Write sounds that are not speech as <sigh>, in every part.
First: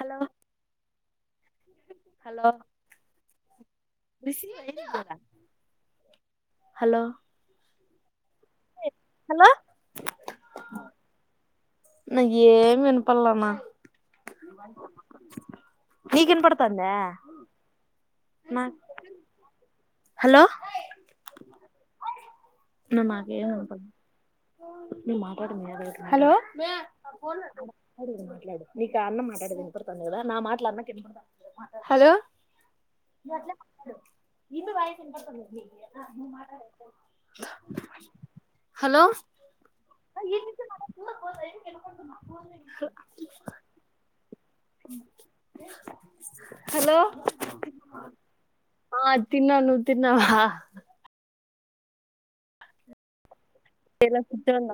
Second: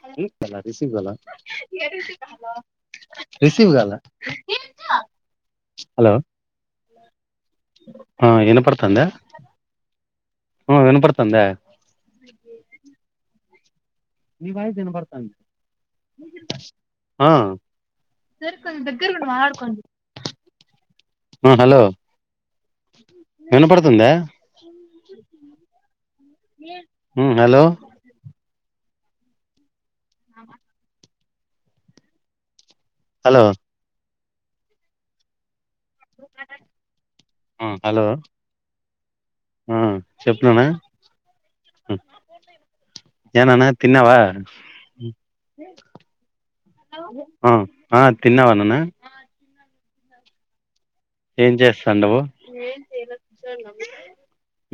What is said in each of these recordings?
Hello hello hello ఆ వినపడుతంద hello వినపడుతందా నాకు ఏంఇనపడులెఅన్న ని వాయిస్ ఇనపడుతంది ఆ సరికంత దగ్గర కుండు మ కొన్ హలో పరి వినపడుతుందా మీే హలో ఉమ్ హలో మాట్లా నీకు అన్న మాట్డదను పతాందిద నా మాటలు అన్నకు ఇన్స్పాడుతాయి హలో హలో మట్ల ఇ వయికి ఎంత పడు ఆ హలో హలో ఆ చెప్న్నానా నేనానా తిన్నావా ఆ ఆ తిన్న వనన్న నువు తన్నావా ఏం చేస్తాండవు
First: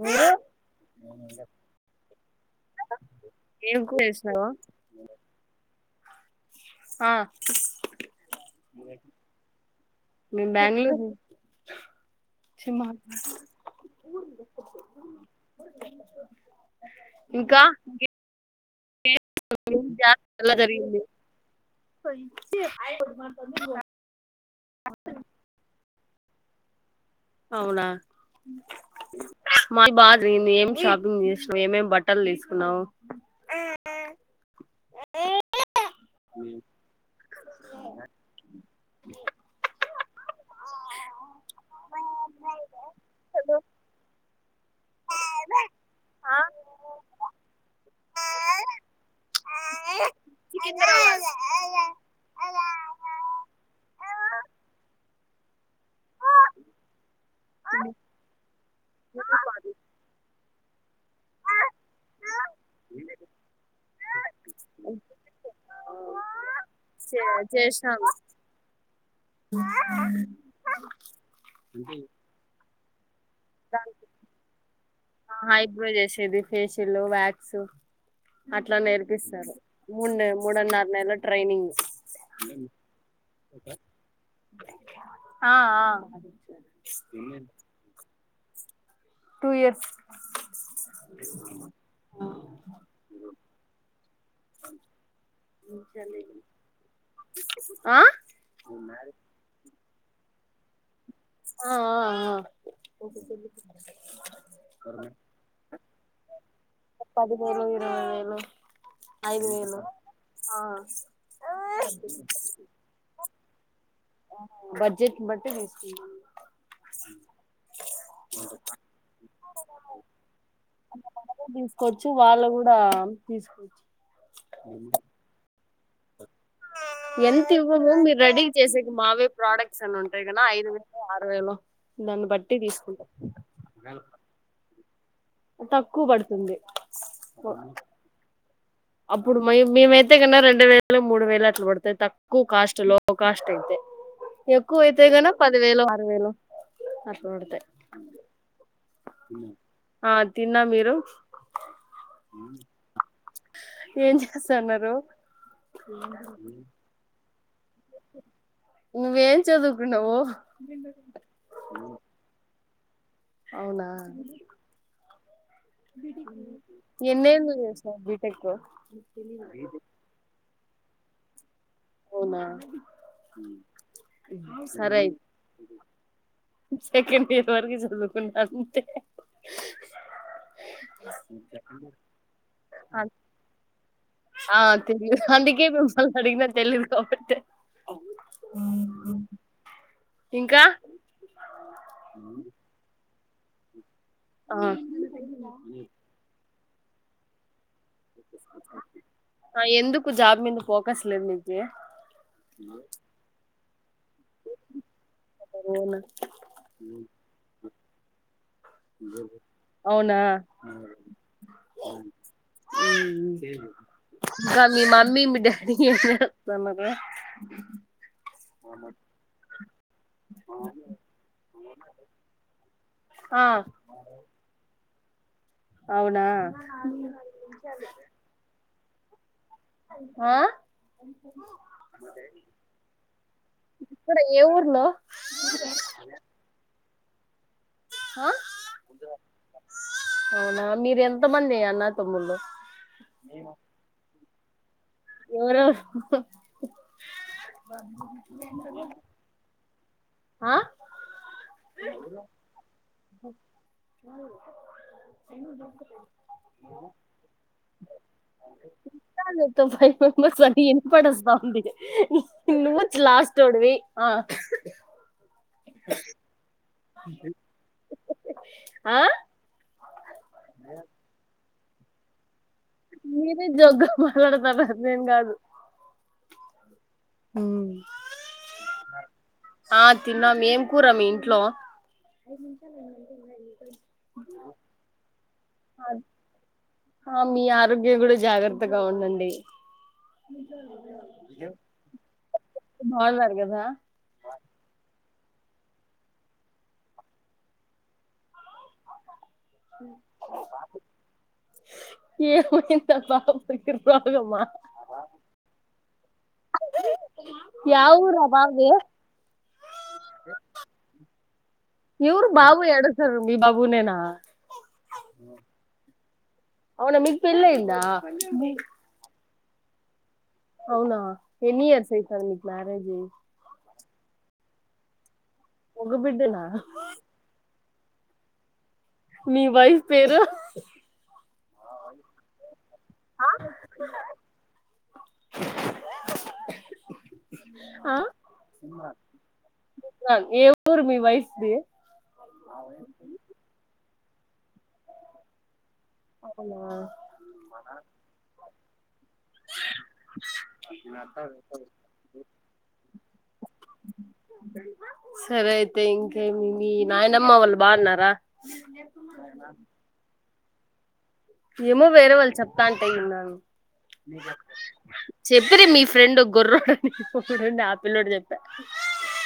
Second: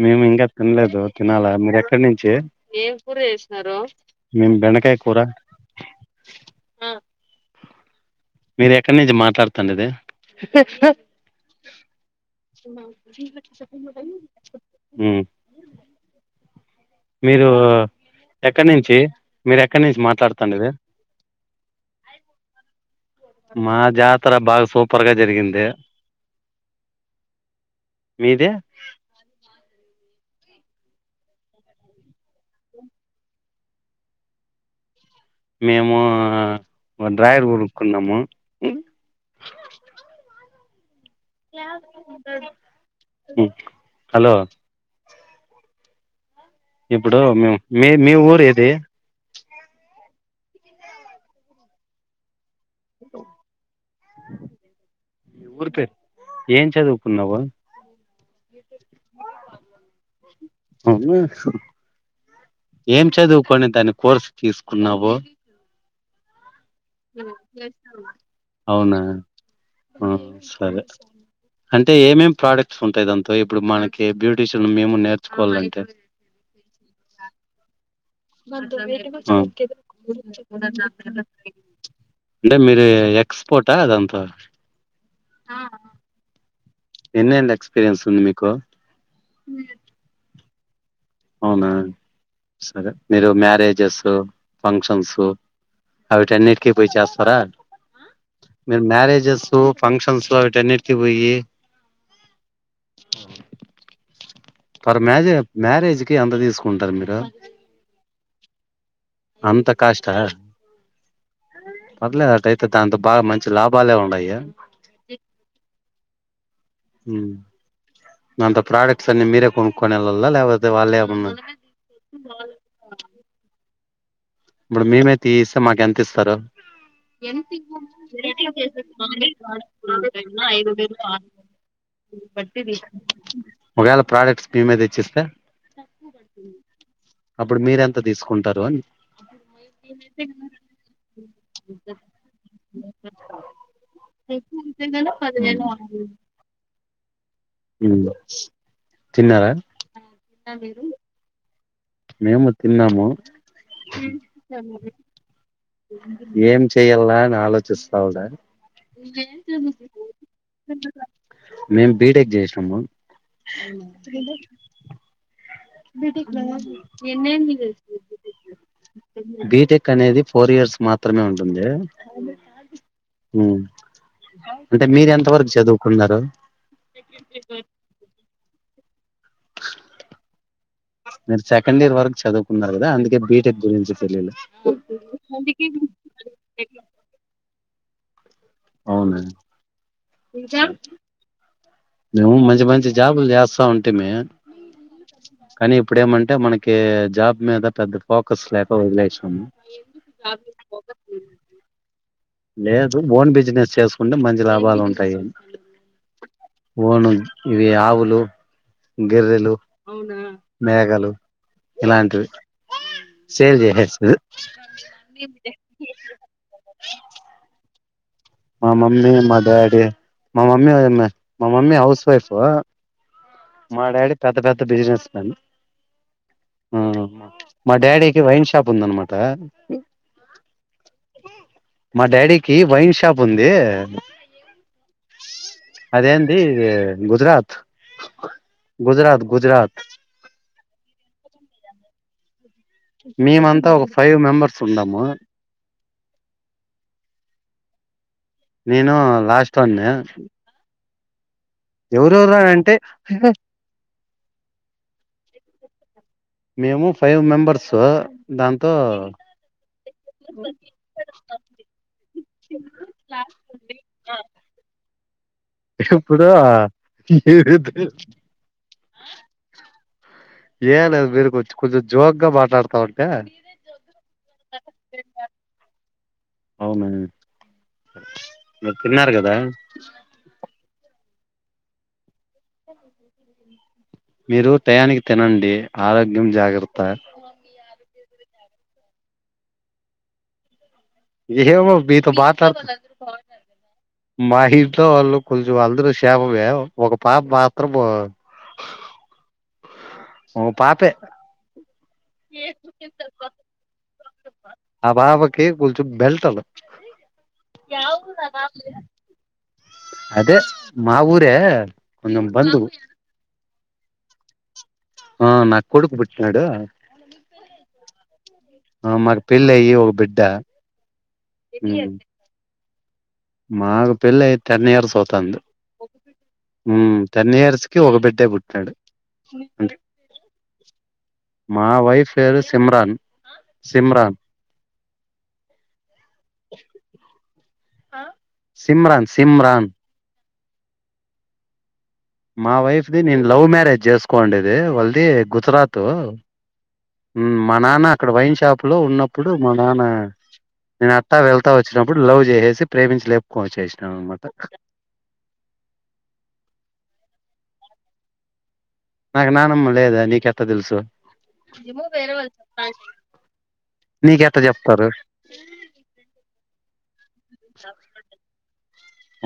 మేము ఇంకా తినలేదు తినాలా మీరు ఎక్కడి నుంచి కూర చే ఏం కూర చేసినావు మేము బెండకాయ కూర ఆ మీరు ఎక్కడి నుంచి మాట్లాడుతండద మేము బెంగళూరు ఇంకా ఇక్కడ నుంచి మీరు ఎక్కడి నుంచి ఎలా మాట్లాడుతండేది జరిగింది మా జాతర బాగా సూపర్గా జరిగింది అవునా మీది మా బ నేను ఏం షాపింగ్ చేసివ్ ఏమేం బట్టలు తీసుకున్నావు. మేము ఒక డ్రాయర్ కొడుక్కున్నాము. ఇక్కడ ఎటువంటి పదములు ఉపయోగించలేదు. ఆ హలో ఒక చిన్న పిల్లవాడి శబ్దం వినపడింది. ఇప్పుడు మే మీ మీ ఊరు ఏది? ఆ అలా. మీ ఊరి పేరు ఏం చదువుకున్నావు. నా అది అవునా ఏం చదువుకని దాన్ని కోర్సు తీసుకున్నావు? ఇక్కడ కూడా అంతే. అవునా హు ఆ సరే అంటే ఏమేం ప్రోడక్ట్. సుంటాయిదన్ నేర్చుకోవాలంటే ఐబ్రో చేసేది ఫేషియల్ వ్యాక్స్. అట్లా నేర్పిస్తారు మూడు మూడున్నర నెలల ట్రైనింగ్ అంటే మీరు ఎక్స్పోట అదంతా ఆ ఆ ఎన్నేళ్ల ఎక్స్పీరియన్స్ ఉంది మీక్ క టూ ఇయర్స్ అవునా సరే మీరు మ్యారేజెస్ ఫంక్షన్స్ అవిటిన్నిటికీ పోయి చేస్తారా ఆ మీరు మ్యారేజెస్ ఫంక్షన్స్ లో వీటన్ని ఆ ఆ ఆ ఫర్ మ్యారేజ్ మ్యారేజ్కి ఎంత తీసుకుంటారు మీరు పదివేలు ఇరవై వేలు ఐదు అంత వేలు కాస్ట్ ఆ పర్లేదుఅట్టైతే అయితే దాంతో బాగా మంచి లాభాలే ఉన్నాయి బడ్జెట్ న్ బట్టి తీస్ ఇ హూమ్ అంత ప్రోడక్ట్స్ అన్ని మీరే కొనుక్కొని వెళ్ళాల లేకపోతే వాళ్ళే ఏమన్నా తీసుకోవచ్చు వాళ్ళు కూడా తీసుకోవచ్చు మడు మేమే తీస్ మాకు ఎంత ఇస్ తారు ఎంత ఇవ్వము మీరు రెడీ చేసేకి మావే ప్రోడక్ట్స్ అని ఉంటాయి కదా ఐదు వేలు ఆరు వేలు దాన్ని బట్టి తీసుకుంటాం ఒకలా ప్రొడక్ట్స్ మేమే తే త తక్కువ పడుతుంది అప్పుడు మీరెంత తీసుకుంటారు అని అప్పుడు మేమైతే కన్నా రెండు వేలు మూడు వేలు అట్లా పడతాయి తక్కువ కాస్ట్ లో కాస్ట్ అయితే ఎక్కువైతే కన్నా పది వేలు ఆరువేలు అట్లా పడతాయి ఉమ్. తిన్నారా ఆ తిన్నాం మీరు మేము తిన్నాము ఏం చేస్తన్నారు ఏం చేయల్నా నాన్ ఆలోచిస్తా ఉండ నువ్వేం చదువుకున్నావు మేము బీటెక్ అవునా <inaudible> ఎన్నేళ్ళు చేసావ్ బీటెక్ బిటెక్ అనేది ఫోర్ ఇయర్స్ మాత్రమే పత్రమేమి <unintelligible> ఉంటుంది అవునా ఉమ్. అంటే సరే మీరు అయితే ఎంత వరకు చదువుకున్నారు సెకండ్ ఇయర్ వరకు చదువుకున్న అంతే మీరు సెకండ్ ఇయర్ వరకు చదువుకున్నారు కదా అందుకే బీటెక్ గురించి తెలియలే ఆ తెలియదు అందుకే మిమల్ని అడిగిన తెలియదు కాబట్టే అ అవును ఇంకా మంచి మంచి జాబులు చేస్తా ఆ కానీ ఇప్పుడు ఏమంటే మనకి ఓకే జాబ్ మీద పెద్ద పోకస్ లేక వదిలేశాం ఆ, ఎందుకు జాబ్ మీద ఫోకస్ లేదు నీకి లేదు బోన్ బి బిజినెస్ చేసు అంటే మంచి లాభాలు ఉంటాయి అవునా ఓను ఇ ఆవులు గెర్రెలు అవునా మేఘలు ఇలాంటివి సేల్ చేసేస్తది మీ మమ్మి మీ డాడీ ఏమీ చేస్తన్నారారు మా మమ్మీ మా డాడీ మా మమ్మీ మా మమ్మీ హౌస్ వైఫ్ ఆ మా డాడి పెద్ద పెద్ద బిజినెస్ తం అవునా ఉంది అన్మాట ఆ మా డాడీకి వైన్ షాప్ ఉంది ఇప్పుడ ఏ ఊర్లో అదేంది గుజరాత్ ఆ గుజరాత్ గుజరాత్ అవునా మీరు ఎంత మంది అన్నదమ్ములు మేమంతా ఒక ఫైవ్ మెంబర్స్ ఉన్నాము ఎవరు నేను లాస్ట్ వన్న ఆ ఎవరెవరా అంటే ఎందుకు మేము ఫైవ్ మెంబర్స్ దాంతో దుః ఇ మబ అని ఇ పడస్త ఉంది నుూ లాస్ట్డువి ఇప్పుడు హీ ఆ ఏలా మీేరుకు వచ్చు కొంచం జోగగా మాట్లాడు మీరే జోగ్గా మాట్లాడతారా నేను కాదు అవునా తిరున్నార్గదా ఆ తిన్నాం ఏం కూర మీ ఇంట్లో మీరు తయానికి తినండి ఆరోగ్యం జాగ్రత ఇం కూడా జాగ్రత్తగా ఉండండి ఏమో ఏతో బత బాగున్నారు కదా మాహి వా కొంచెం అందర చేషేపమే ఒక పాప మాత్రం పాపే ఏమైందా బాబుకి రోగమా ఆ పాప కే బెల్ట్ అల్ యా ఊరు ఆ బాబుది అదే మా ఊరే కొం ఎవరు బందు బాబు ఏడుస్తారు మీ బాబునేనా అవునా మీకు పెళ్ళ అయిందా పళ్ల్ అయి ఒక బిడ్ అవునా ఎన్నియర్ సైత మ్యారేజీ మాకు పెళ్ళి అయి టెన్ ఇయర్స్ అవుతుంది మగ బిడ్డనా టన్ని ఇయర్స్ కి ఒకబట్టే మీ పుట్టిన్నాడు వైఫ్ పేరు మా వైఫ్ పేరు సిమ్రాన్ సిమ్రాన్ ఆ సిమ్రాన్ సిమరన్ ఏ ఊరు మీ వయసుది మా వైఫ్ ది నేను లవ్ మ్యారేజ్ చేసుకో కంది వల్ది గుజరాత్ అవునా మా నాన్న అక్కడ వైన్ షాప్ లో ఉన్నప్పుడు మా నాన్న నేను అట్టా వెళ్తా వచ్చినప్పుడు లవ్ చేసేసి ప్రేమించి లేపుకొనిచ్చసాను అనమాట అవళ బా అన్నారా నాకు నానమ్మ లేదా నీకెంత తెలుసు ఏమో వేరే వాళ్ళు చెప్తాంటే అన్నాను నీకెట్ట చెప్తారు చెప్పరి మీ ఫ్రెండ్ ఒక గొర్ర హె హె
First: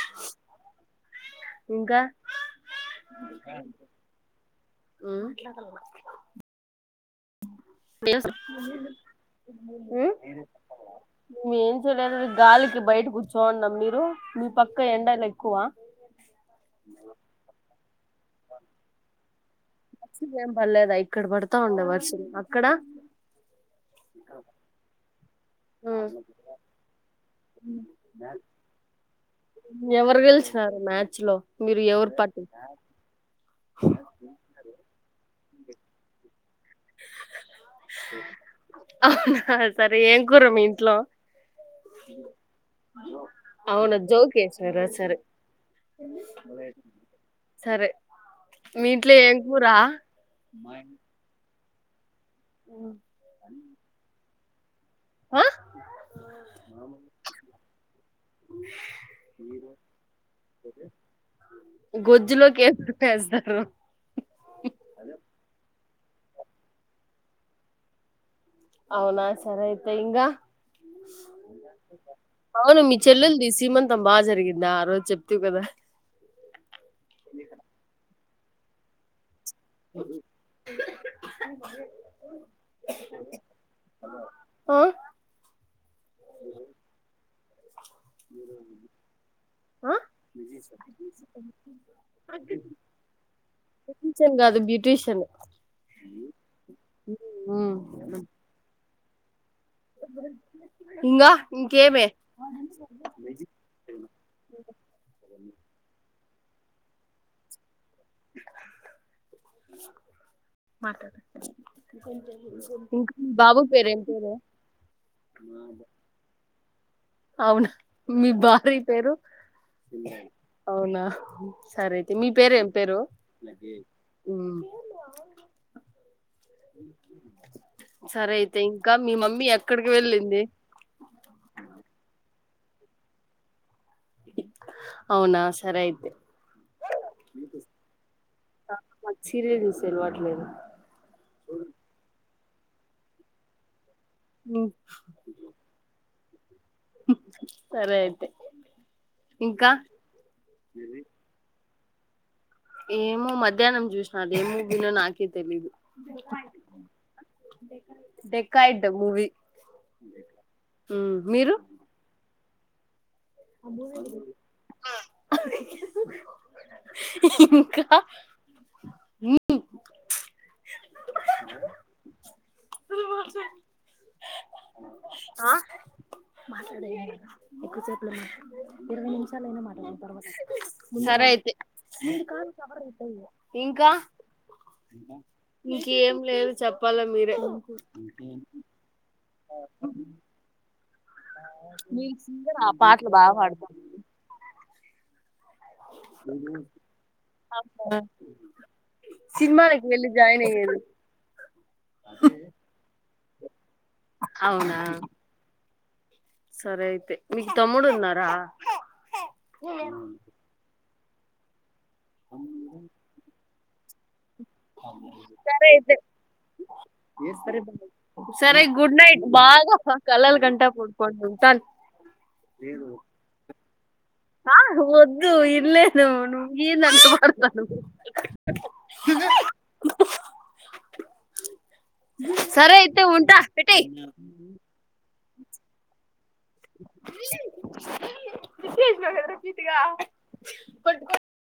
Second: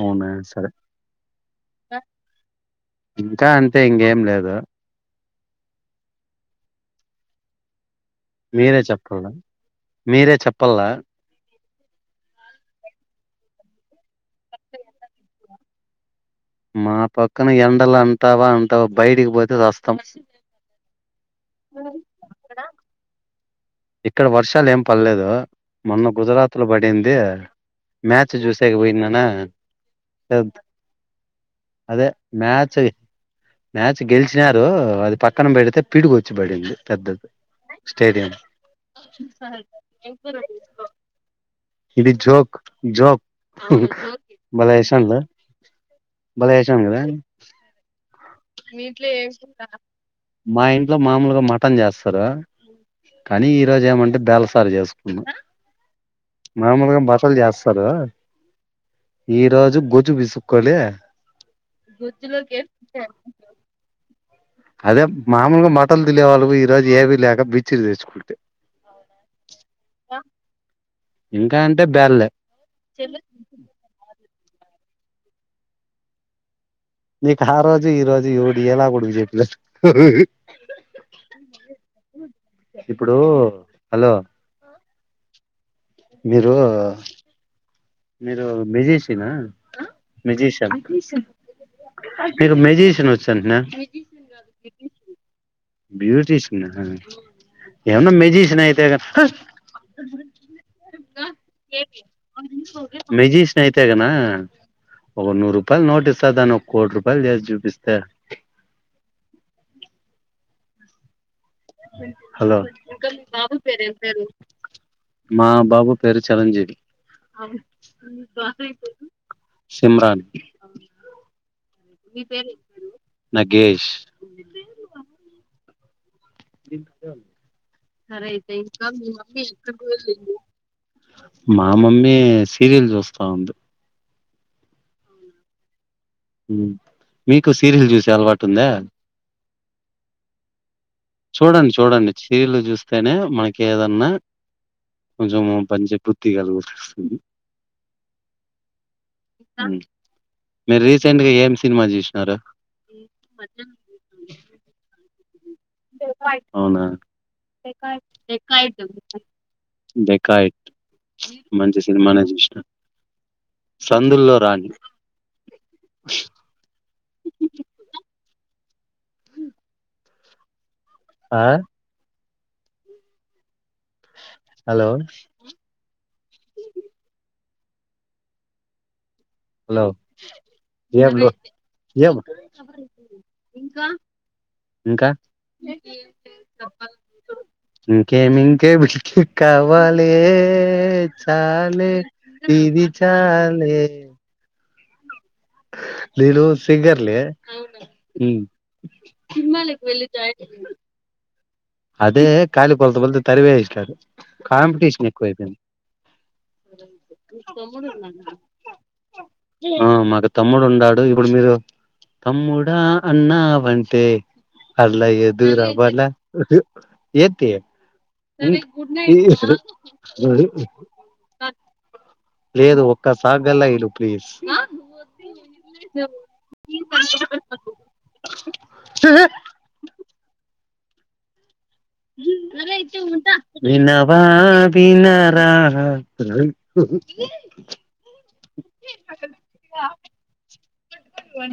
అవునా సరే ఇంకా ఇంకా అంటే ఇంకేం లేదు ఉమ్ ట్లా క తెలుసు మీరే చెప్పాల ఉమ్ మీరే చెప్పాల మీ లేద గాలికి బయట కూర్చోన్నాం మీరు మీ పక్క ఎండలు ఎక్కువ మా పక్కన ఎండలు అంట వా ఉంతా బయడికి పో వర్షలు ఏం పర్లేదా ఇక్కడ పడతా ఉండే వర్షలు అక్కడ ఇక్కడ వర్షాలు ఏం పర్లేదు మొన్న ఉమ్ గుజరాత్ లో పడింది మ్యాచ్ చూసాక పోయి నానా ఎవరు గెలిచినారు మ్యాచ్ లో మీరు అదే ఎవరు పట్టించారు మ్యాచ్ మ్యాచ్ గెలిచినారు అది పక్కన పెడితే పీడికొచ్చి బడి పెద్ద స్టేడియం అవునా సరే ఏం కూర మీ ఇంట్లో ఇది జోక్ జోక్ అవునా జోక్ వేసినారా బలేసా సరే బ వసాదా సరే మీ ఇంట్లో ఏం కూర మా ఇంట్లో మామలుగా మాటన్ చా కానీ ఈ రోజు ఏమంటే బ్యాలస్ సరి చేసు ఆ మామూలుగా బట్టలు చేస్తారు ఈరోజు గుొజ్జు విసుక్కోలి గుజులో వజద అదే మామూలుగా మాక్ పట్టలులివాళ్ళు ఈ రోజు ఏవీ లేక బిచ్చిరి తెచ్చుకుంటే అవునా సరే అయితే ఇంగా ఇంకా అంటే బేల్లే అవును మీ చెల్లెలిది సీమంతంబ బాగా జరిగిందా ఆ రోజు చెప్తివ్ కదా నీకు ఆ రోజు ఈ రోజు ది ఈవికి ఎలా కూడా చెప్పినాట్టు ఇప్పుడు హలో ఆ మీరూ మీరు మ్యజిషియనా ఆ మ్యజిషియన్ మీకు మెజిషియన్ వచ్చునంటనే బ్యూటీషియన్ కాదు బ్యూటీషియన్ బ్యూటిషియన్ ఆ ఏమన్నా మెజిషియన్ అయి తే తట్టుకో ఇంగా ఇంకేమే మెజిషిన్ అయితే గనా ఒక నూరు రూపాయలు నోట్ ఇస్త ఇస్తా దాని ఒక కోటి రూపాయలు చేసి చూపిస్తా మాటాడు హలో బాబు పేరు ఏం పేరు మా బాబు పేరు చిరంజీవి అవునా మీ భార్య పేరు సిమ్రాన్ అవునా సరే అయితే మీ పేరు ఏం పేరు నగేష్ సరే అయితే ఇంకా మీ మమ్మీ ఎక్కడికి వెళ్లింది సీరియల్ చూస్తా ఉంది అవునా సరే అయితే హు మీకు సీరియల్ చూసే అలవాటు ఉందా చలవట్లేదు చూడండి చూడండి చి సీరియల్ చూస్తేనే మనకి ఏద అమ్మ కొంచెం పని చెప్పొద్ద తీగలు చూస్ సరే అయితే ఇంకా మీరు రీసెంట్గా ఏం సినిమా జూసినారా ఏమో మధ్యాహ్నం చూసినదేమో అది ఏం మూవీ నో నాకే ఏదో తెలియదు డెక్కాయిడ్ మూవీ డికాయిట్ మీరు మంచి సినిమానే సందుల్లో రాణి ఇంకా ఆ హలో ఎక్కువసేపలు ఉన్నాయి ఇరవై హలో ని ఏం సరే ఐతే ఏం ఇంకా ఇంకా ఇంకేం లేదు చెప్పాలా మీరే ఇంకేం ఇంకేం ఇంకేం కావాలే ఏ చాలే ఆ ఇది పాటలు బాగా పాడుతా చాలే నేను సింగర్నే సినిమాలకి వెళ్ళి జాయిన్ అయ్యేది అదే ఖాళీ కొంతమంది పర్వేేశ్ కాదు అవునా కాంపిటీషన్ ఎక్కువైపోయింది సరే అయితే మీకు తమ్ముడు ఉన్నారా మీకు తమ్ముడున్నడా ఇప్పుడు మీరు తమ్ముడా అన్న అంటే అలా సరే అయితే ఏదురవన ఒకటి ఏంటి సరే గుడ్ నైట్ బాగా కలల్ గంటా పడ్కం ఉ చను లేదు ఒక్క సాంగ్ అన్న ఇను ఆ వద్దు ఇనలేను నువ్వు హీనంగా పడుతున్నావు సరే అయితే ఉంటా పెట్టెయ్ ఆహా అ